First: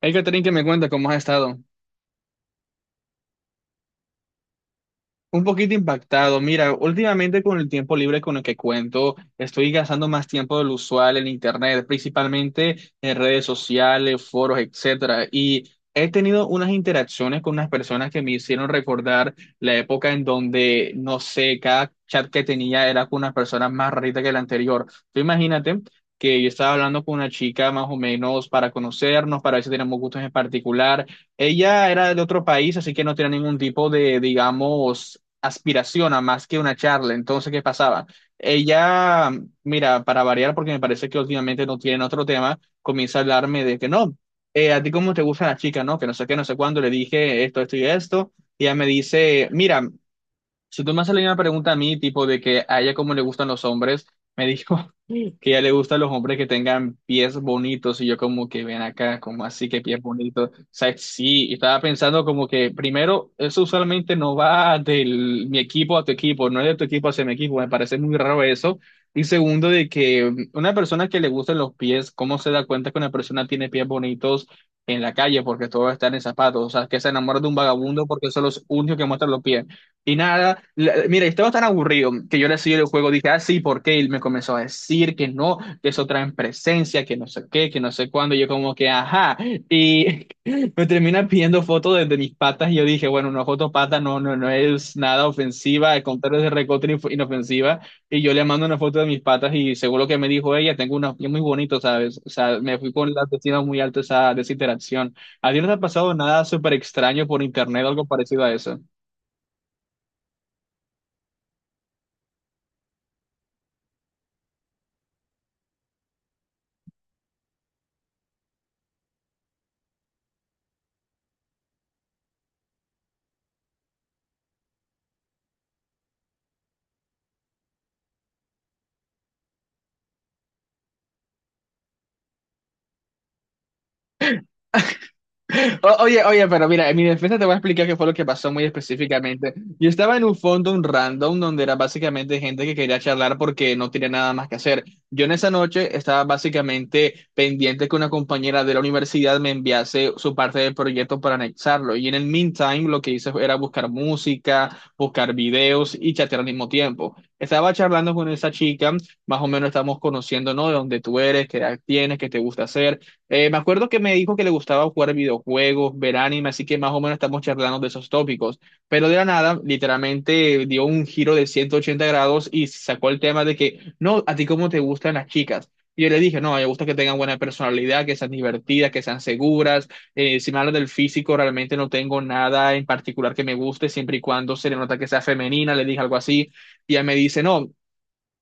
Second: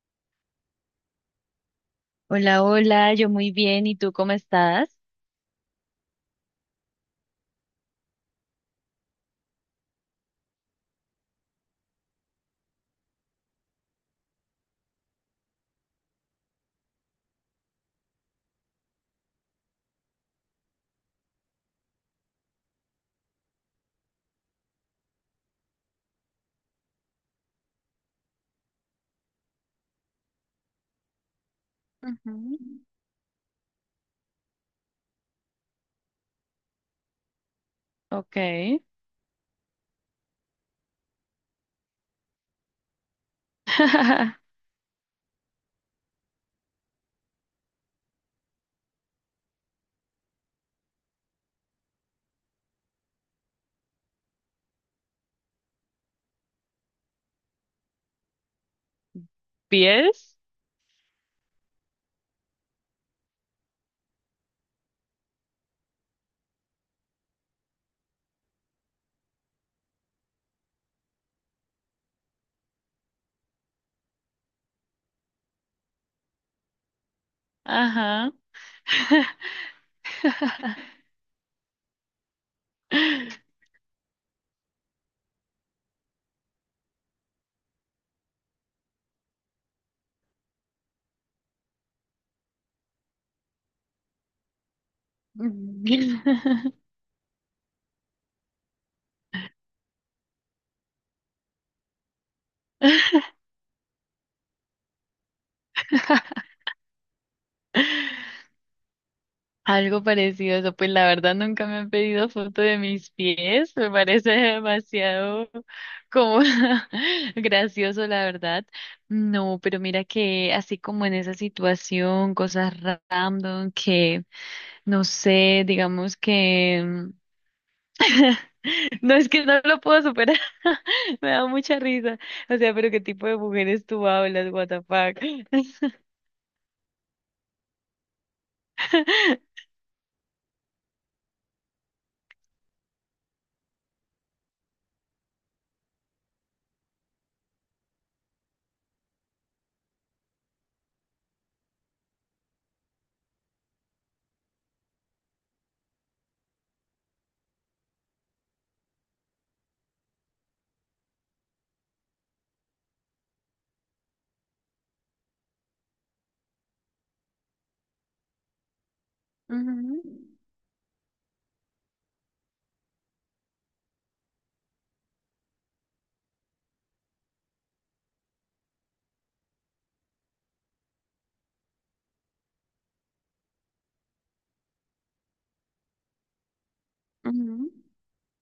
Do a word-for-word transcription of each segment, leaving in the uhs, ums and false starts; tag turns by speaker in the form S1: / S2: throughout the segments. S1: Hey que que me cuenta cómo has estado.
S2: Hola, hola, yo muy bien, ¿y tú cómo estás?
S1: Un poquito impactado. Mira, últimamente con el tiempo libre con el que cuento, estoy gastando más tiempo del usual en internet, principalmente en redes sociales, foros, etcétera. Y he tenido unas interacciones con unas personas que me hicieron recordar la época en donde, no sé, cada chat que tenía era con una persona más rarita que la anterior. Tú imagínate que yo estaba hablando con una chica más o menos para conocernos, para ver si tenemos gustos en particular. Ella era de
S2: Ujú.
S1: otro país, así que no tenía ningún tipo de, digamos, aspiración a más que una charla. Entonces, ¿qué pasaba?
S2: Ok.
S1: Ella, mira, para variar, porque me parece que últimamente no tienen otro tema, comienza a hablarme de que no, eh, a ti cómo te gusta la chica, ¿no? Que no sé qué, no sé cuándo, le dije esto, esto y esto, y ella me dice, mira, si tú me haces la misma pregunta a mí, tipo de que a ella cómo le gustan los hombres, me dijo, que ya le gustan los hombres que tengan pies bonitos y yo como que ven acá, como así que pies
S2: ¿Pies?
S1: bonitos. O sea, sí, y estaba pensando como que primero, eso usualmente no va del mi equipo a tu equipo, no es de tu equipo hacia mi equipo, me parece muy raro eso. Y segundo, de que una persona que le gustan los pies, ¿cómo se da cuenta que una persona tiene pies bonitos en la calle porque todo está en zapatos? O sea, que se enamora de un vagabundo porque
S2: Ajá.
S1: son los únicos que muestran los pies. Y nada, la- mira, estaba tan aburrido que yo le seguí el juego, dije, ah, sí, ¿por qué? Y me comenzó a decir que no, que eso trae presencia, que no sé qué, que no sé cuándo, y yo como que, ajá, y me termina pidiendo fotos de, de mis patas, y yo dije, bueno, una foto pata no, no, no es nada ofensiva, al contrario es de recontra inf- inofensiva, y yo le mando una foto de mis patas, y según lo que me dijo ella, tengo unos pies muy bonitos, ¿sabes? O sea, me fui con la autoestima muy alta esa, de esa interacción. ¿A ti no te ha pasado nada súper extraño por internet o algo parecido a eso?
S2: Algo parecido a eso, pues la verdad nunca me han pedido foto de mis pies, me parece demasiado como gracioso, la verdad. No, pero mira que así como en esa situación, cosas random que no sé, digamos que... mm, no es que no lo puedo superar. Me da mucha risa. O sea, pero ¿qué tipo de mujeres tú hablas, what the fuck?
S1: O- Oye, oye, pero mira, en mi defensa te voy a explicar qué fue lo que pasó muy específicamente. Yo estaba en un fondo, un random, donde era básicamente gente que quería charlar porque no tenía nada más que hacer. Yo en esa noche estaba básicamente pendiente que una compañera de la universidad me enviase su parte del proyecto para anexarlo. Y en el meantime, lo que hice era buscar música, buscar videos y chatear al mismo tiempo. Estaba charlando con esa chica, más o menos estamos conociendo, ¿no? De dónde tú eres, qué edad tienes, qué te gusta hacer. Eh, me acuerdo que me dijo que le gustaba jugar videojuegos, ver anime, así que más o menos estamos charlando de esos tópicos. Pero de la nada,
S2: Ujú,
S1: literalmente dio un giro de ciento ochenta grados y sacó el tema de que, no, ¿a ti cómo te gustan las chicas? Y yo le dije, no, me gusta que tengan buena personalidad, que sean divertidas, que sean seguras. Eh, si me hablas del físico, realmente no tengo nada en particular que me guste, siempre y cuando se le nota que sea femenina, le dije algo así. Y ella me dice, no,
S2: ujú.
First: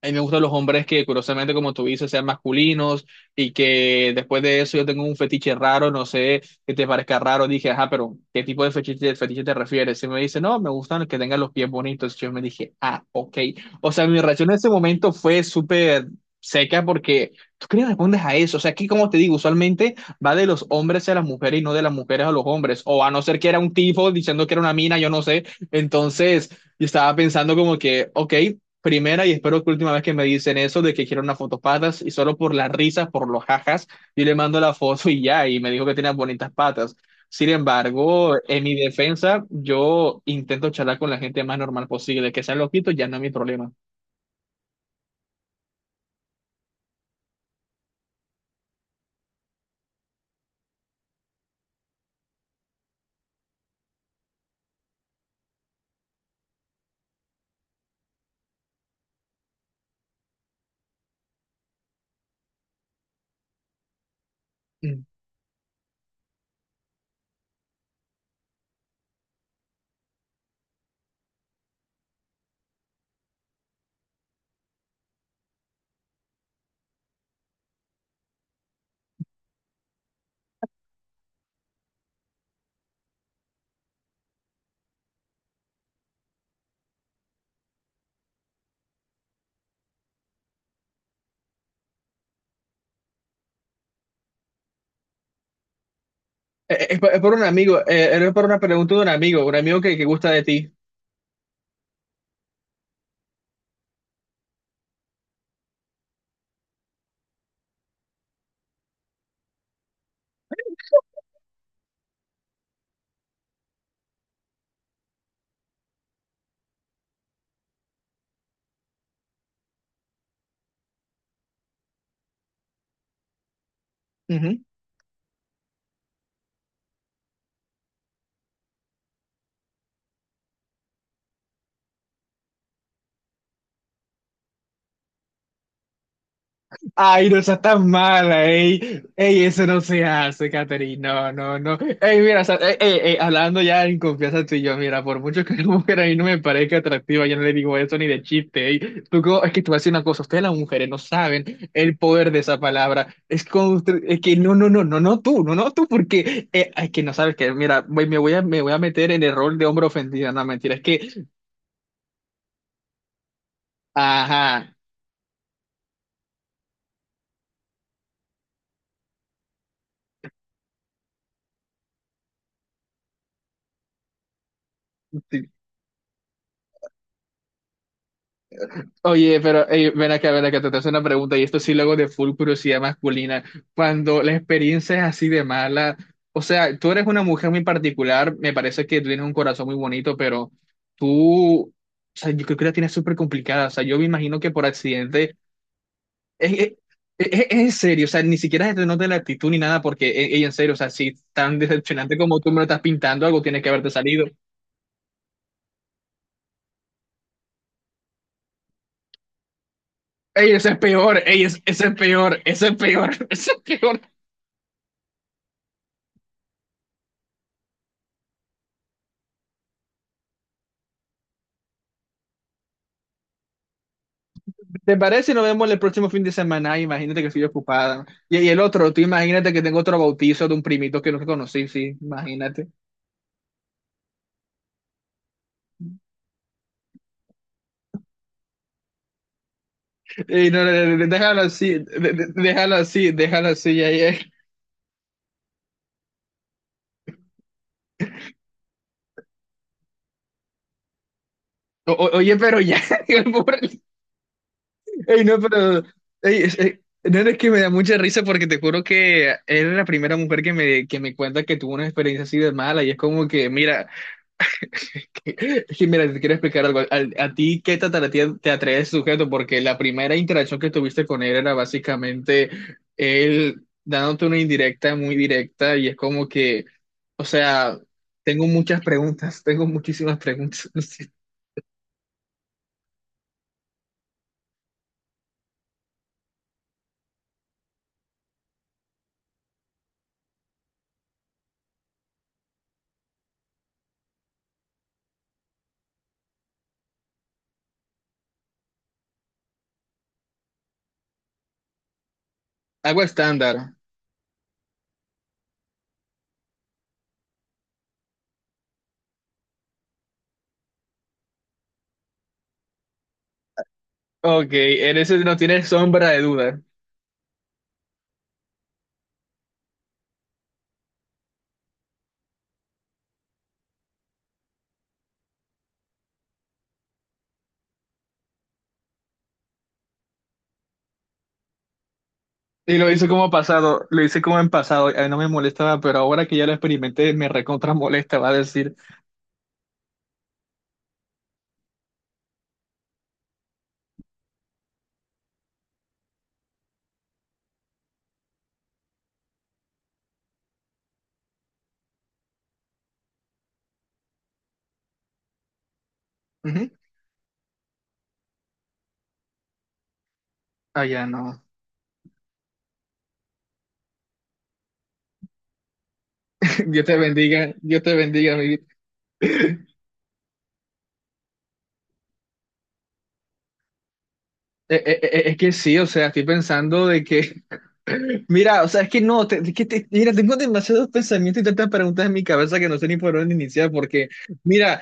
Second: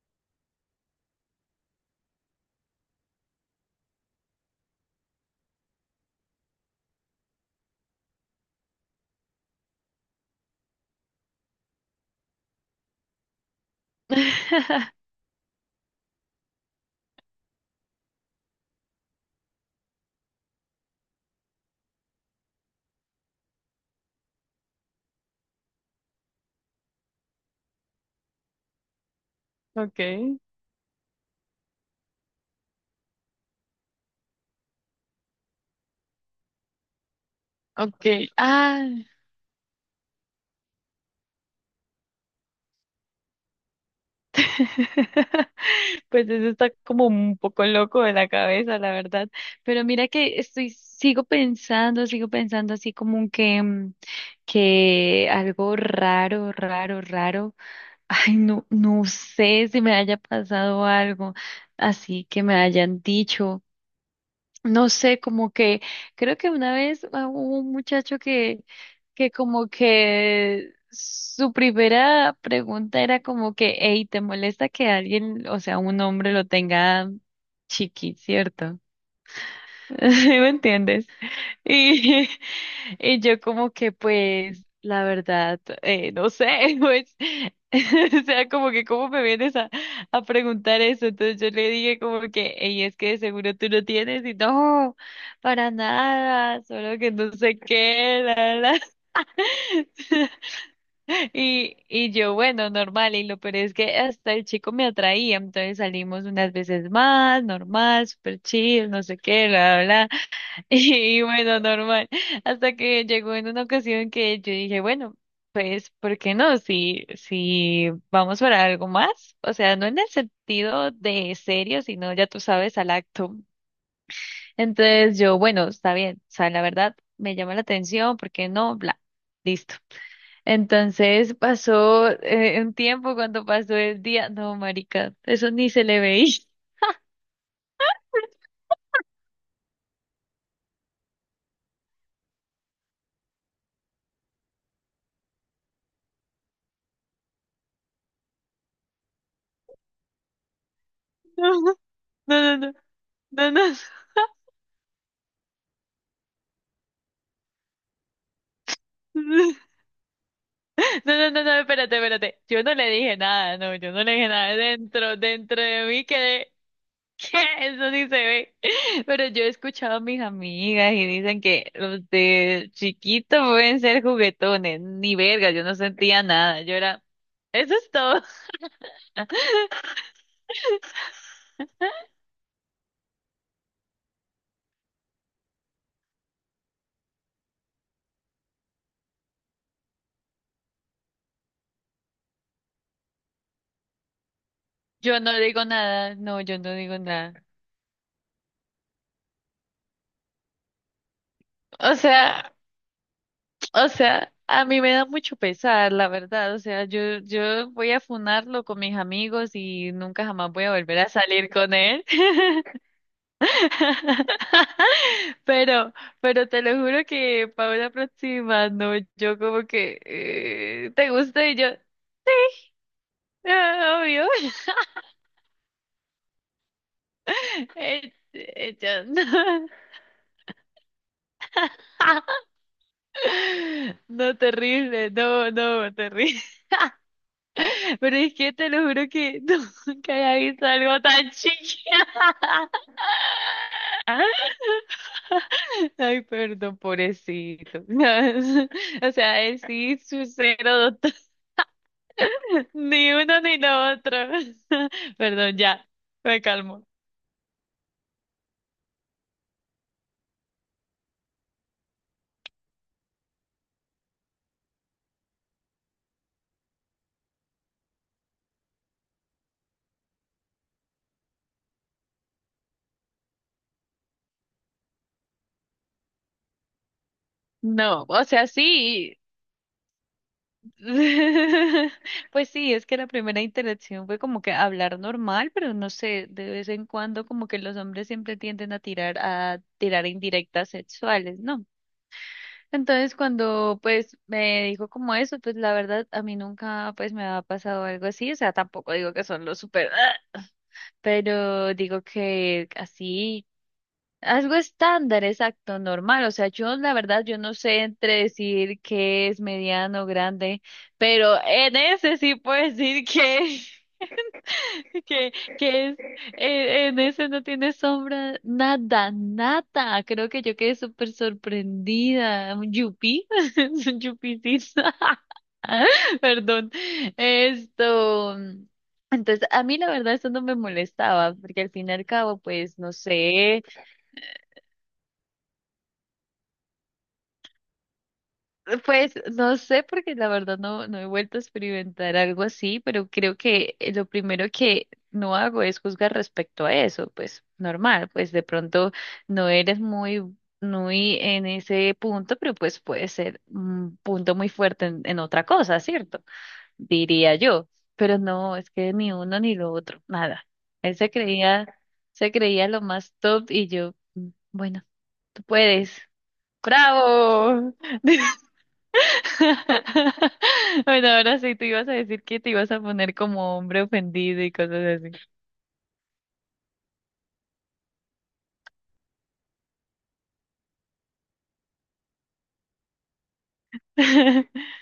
S1: a mí me gustan los hombres que, curiosamente, como tú dices, sean masculinos y que después de eso yo tengo un fetiche raro, no sé, que te parezca raro. Dije, ajá, pero ¿qué tipo de fetiche, fetiche te refieres? Y me dice, no, me gustan que tengan los pies bonitos. Yo me dije, ah, ok. O sea, mi reacción en ese momento fue súper seca porque tú qué le respondes a eso. O sea, aquí, como te digo, usualmente va de los hombres a las mujeres y no de las mujeres a los hombres. O a no ser que era un tipo diciendo que era una mina, yo no sé. Entonces. Y estaba pensando como que, ok, primera y espero que última vez que me
S2: Okay,
S1: dicen eso de que quiero unas fotos patas y solo por las risas, por los jajas, yo le mando la foto y ya, y me dijo que tenía bonitas patas. Sin
S2: okay.
S1: embargo, en mi
S2: Ah.
S1: defensa, yo intento charlar con la gente más normal posible, que sean loquitos ya no es mi problema.
S2: Pues eso está como un poco loco de la cabeza, la verdad. Pero mira que estoy, sigo pensando, sigo pensando así como que, mm, que algo raro, raro, raro. Ay, no, no sé si me haya pasado algo así que me hayan dicho. No
S1: Mm.
S2: sé, como que creo que una vez ah, hubo un muchacho que, que como que su primera pregunta era como que, hey, ¿te molesta que alguien, o sea, un hombre lo tenga chiqui, cierto? ¿Sí me entiendes? Y y yo como que pues, la verdad, eh, no sé, pues, o sea, como que cómo me vienes a, a preguntar eso. Entonces yo le dije como que, y es que de seguro tú no tienes, y no, para nada,
S1: Eh, eh,
S2: solo
S1: es,
S2: que
S1: por es
S2: no
S1: por un
S2: sé
S1: amigo,
S2: qué,
S1: eh, es por
S2: la,
S1: una
S2: la. la.
S1: pregunta de un amigo, un amigo que, que gusta de ti.
S2: Y y yo, bueno, normal, y lo peor es que hasta el chico me atraía, entonces salimos unas veces más, normal, super chill, no sé qué, bla, bla, bla. Y bueno, normal. Hasta que llegó en una ocasión que yo dije, bueno, pues, ¿por qué no? Si, si vamos para algo más, o sea, no en el sentido de serio, sino ya tú sabes, al acto. Entonces yo, bueno, está bien, o sea, la verdad me llama la atención, ¿por qué no? Bla, listo. Entonces pasó eh, un tiempo cuando pasó el día, no, marica, eso ni se le veía.
S1: Ay, no seas tan mala, ey. Ey, eso no se hace, Catherine. No, no, no. Ey, mira, o sea, ey, ey, ey, hablando ya en confianza tú y yo, mira, por mucho que la mujer a mí no me parezca atractiva, yo no le digo eso ni de chiste, ey. Tú, co- es que te voy a decir una cosa, ustedes las mujeres no saben
S2: No, no,
S1: el poder de
S2: no,
S1: esa palabra. Es,
S2: no,
S1: con
S2: no,
S1: usted- es que no, no, no, no, no tú, no, no tú, porque eh, es que no sabes que, mira, voy- me voy a, me voy a meter en el
S2: no.
S1: rol de hombre ofendido, no, mentira, es
S2: No,
S1: que,
S2: no, no, no, espérate, espérate. Yo no le dije nada, no, yo no le dije nada.
S1: ajá.
S2: Dentro, dentro de mí quedé, ¿qué? Eso sí se ve. Pero yo he escuchado a mis amigas y dicen que los de chiquito pueden ser juguetones. Ni verga, yo no sentía nada. Yo era, eso es todo.
S1: Oye, pero eh, ven acá, ven acá, te te hace una pregunta, y esto sí luego de full curiosidad masculina. Cuando la experiencia es así de mala, o sea, tú eres una mujer muy particular, me parece que tú tienes un corazón muy bonito, pero tú, o sea, yo creo que la tienes súper complicada, o sea, yo me imagino que por
S2: Yo no
S1: accidente,
S2: digo nada, no,
S1: es,
S2: yo
S1: es,
S2: no digo nada.
S1: es- es en serio, o sea, ni siquiera se te nota la actitud ni nada, porque, eh, eh, en serio, o sea, si tan
S2: O
S1: decepcionante como tú
S2: sea,
S1: me lo estás pintando, algo tiene que
S2: o
S1: haberte salido.
S2: sea, a mí me da mucho pesar, la verdad. O sea, yo, yo voy a funarlo con mis amigos y nunca
S1: Ey,
S2: jamás voy
S1: ese
S2: a
S1: es
S2: volver a
S1: peor, ey,
S2: salir
S1: es-
S2: con
S1: ese es
S2: él.
S1: peor, ese es peor, ese es peor.
S2: Pero, pero te lo juro que para una próxima, no, yo como que eh, te gusta y yo, "Ah, obvio".
S1: ¿Te parece? Si nos vemos el próximo fin de semana. Ay, imagínate que estoy ocupada.
S2: Eh,
S1: Y, y el
S2: eh,
S1: otro, tú
S2: yo,
S1: imagínate que
S2: no.
S1: tengo otro bautizo de un primito que nunca conocí, sí, imagínate.
S2: No, terrible, no, no, terrible. Pero es que te lo juro que nunca había
S1: Y no,
S2: visto
S1: no, no,
S2: algo
S1: no,
S2: tan
S1: déjalo así, de- de-
S2: chiquita.
S1: déjalo así, déjalo así. Ya, ya.
S2: Ay, perdón, pobrecito. O sea, él sí, su cero.
S1: O- o- oye, pero ya,
S2: Ni
S1: el
S2: uno ni
S1: pobre-
S2: lo otro.
S1: ey, no,
S2: Perdón,
S1: pero...
S2: ya, me
S1: ey, es- eh,
S2: calmo.
S1: no, no, es que me da mucha risa porque te juro que eres la primera mujer que me, que me cuenta que tuvo una experiencia así de mala y es como que, mira, es mira, te quiero explicar algo. Al- ¿A ti qué te atrae, te atrae ese sujeto? Porque la primera interacción que tuviste con él era básicamente él dándote una indirecta muy directa y es como que, o sea,
S2: No, o
S1: tengo
S2: sea,
S1: muchas
S2: sí.
S1: preguntas, tengo muchísimas preguntas. No.
S2: Pues sí, es que la primera interacción fue como que hablar normal, pero no sé, de vez en cuando como que los hombres siempre tienden a tirar a tirar indirectas sexuales, ¿no? Entonces, cuando pues me dijo como eso, pues la verdad a mí nunca pues me ha pasado algo así, o sea, tampoco digo que son los super, pero digo que
S1: Algo
S2: así
S1: estándar.
S2: algo estándar, exacto, normal. O sea, yo la verdad, yo no sé entre decir que es mediano, grande, pero en ese sí puedo decir que,
S1: Ok, en ese
S2: que,
S1: no tiene
S2: que es,
S1: sombra de duda.
S2: eh, en ese no tiene sombra, nada, nada. Creo que yo quedé súper sorprendida. Un yupi, es un yupicito. Perdón. Esto. Entonces, a mí la verdad eso no me molestaba, porque al fin y al cabo, pues,
S1: Y lo
S2: no
S1: hice como
S2: sé.
S1: pasado, lo hice como en pasado, a mí no me molestaba, pero ahora que ya lo experimenté, me recontra molesta, va a decir.
S2: Pues no sé, porque la verdad no, no he vuelto a experimentar algo así, pero creo que eh, lo primero que no hago es juzgar respecto a eso, pues normal, pues de pronto no eres muy, muy en ese punto, pero pues puede ser un punto muy fuerte en, en otra cosa, ¿cierto?
S1: Ujú.
S2: Diría yo, pero no, es que ni uno ni lo otro, nada.
S1: Ah,
S2: Él
S1: ya
S2: se
S1: no.
S2: creía, se creía lo más top y yo, "Mm, bueno, tú puedes,
S1: Dios te bendiga,
S2: bravo".
S1: Dios te bendiga, mi vida.
S2: Bueno, ahora sí, tú ibas a decir que te ibas a poner como hombre ofendido y
S1: Eh, eh,
S2: cosas
S1: eh, eh, Es que sí, o sea, estoy pensando de que, mira, o sea, es que no, te- es que te- mira, tengo demasiados pensamientos y tantas preguntas en mi cabeza que no sé ni por dónde iniciar, porque,
S2: así.
S1: mira,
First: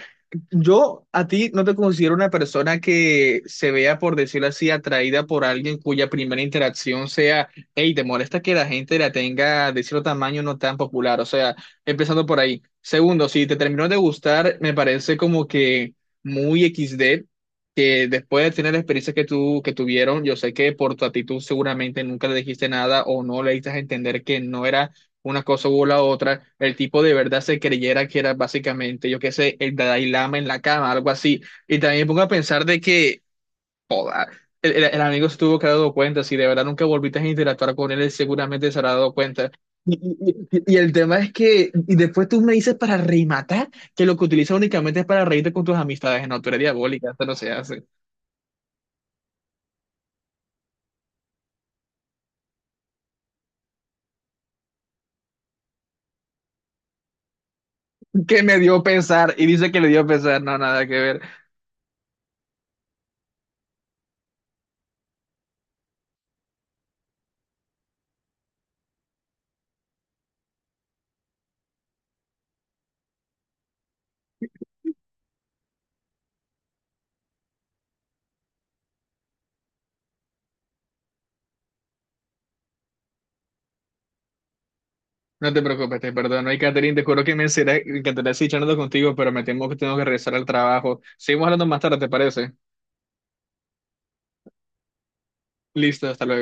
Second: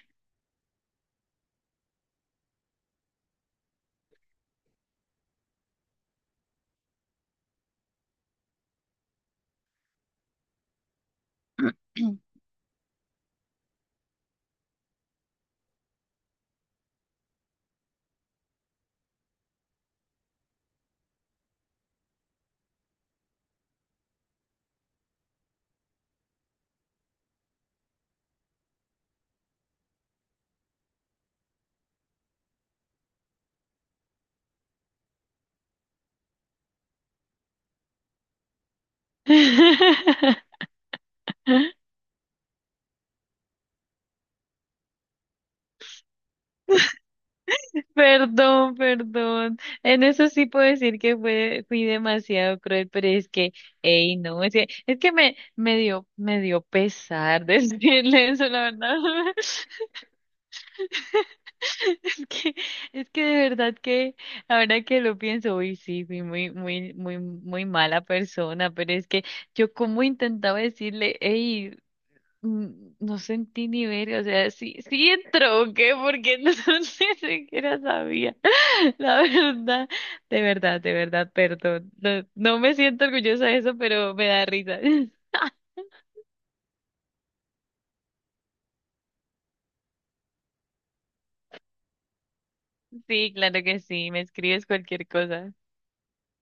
S1: yo a ti no te considero una persona que se vea, por decirlo así, atraída por alguien cuya primera interacción sea, hey, te molesta que la gente la tenga de cierto tamaño no tan popular, o sea, empezando por ahí. Segundo, si te terminó de gustar, me parece como que muy equis de que después de tener la experiencia que tú que tuvieron, yo sé que por tu actitud seguramente nunca le dijiste nada o no le diste a entender que no era una cosa u la otra, el tipo de verdad se creyera que era básicamente, yo qué sé, el Dalai Lama en la cama, algo así. Y también me pongo a pensar de que el, el- el amigo se tuvo que haber dado cuenta, si de verdad nunca volviste a interactuar con él, él seguramente se habrá dado cuenta. Y, y, y y el tema es que, y después tú me dices para rematar que lo que utilizas únicamente es para reírte con tus amistades, no, tú eres diabólica, esto no se hace.
S2: Perdón, perdón. En eso sí puedo decir que fue, fui demasiado cruel, pero es que, ey, no, es que, es que me, me dio, me dio pesar decirle
S1: Que
S2: eso,
S1: me
S2: la
S1: dio
S2: verdad.
S1: pesar y dice que le dio pesar, no, nada que ver.
S2: Es que, es que de verdad que ahora que lo pienso, uy, sí, fui muy, muy, muy, muy mala persona, pero es que yo como intentaba decirle, hey, no sentí ni ver, o sea, sí, sí entró, ¿o qué? Porque no, ni siquiera sabía, la verdad, de verdad, de verdad, perdón, no, no me siento orgullosa de eso, pero me da risa.
S1: No te preocupes, te perdono. Y Catherine, te juro que me encantaría encantará seguir charlando contigo, pero me temo que tengo que regresar al trabajo. Seguimos hablando más tarde, ¿te parece?
S2: Sí, claro que sí, me escribes cualquier cosa.
S1: Listo, hasta luego.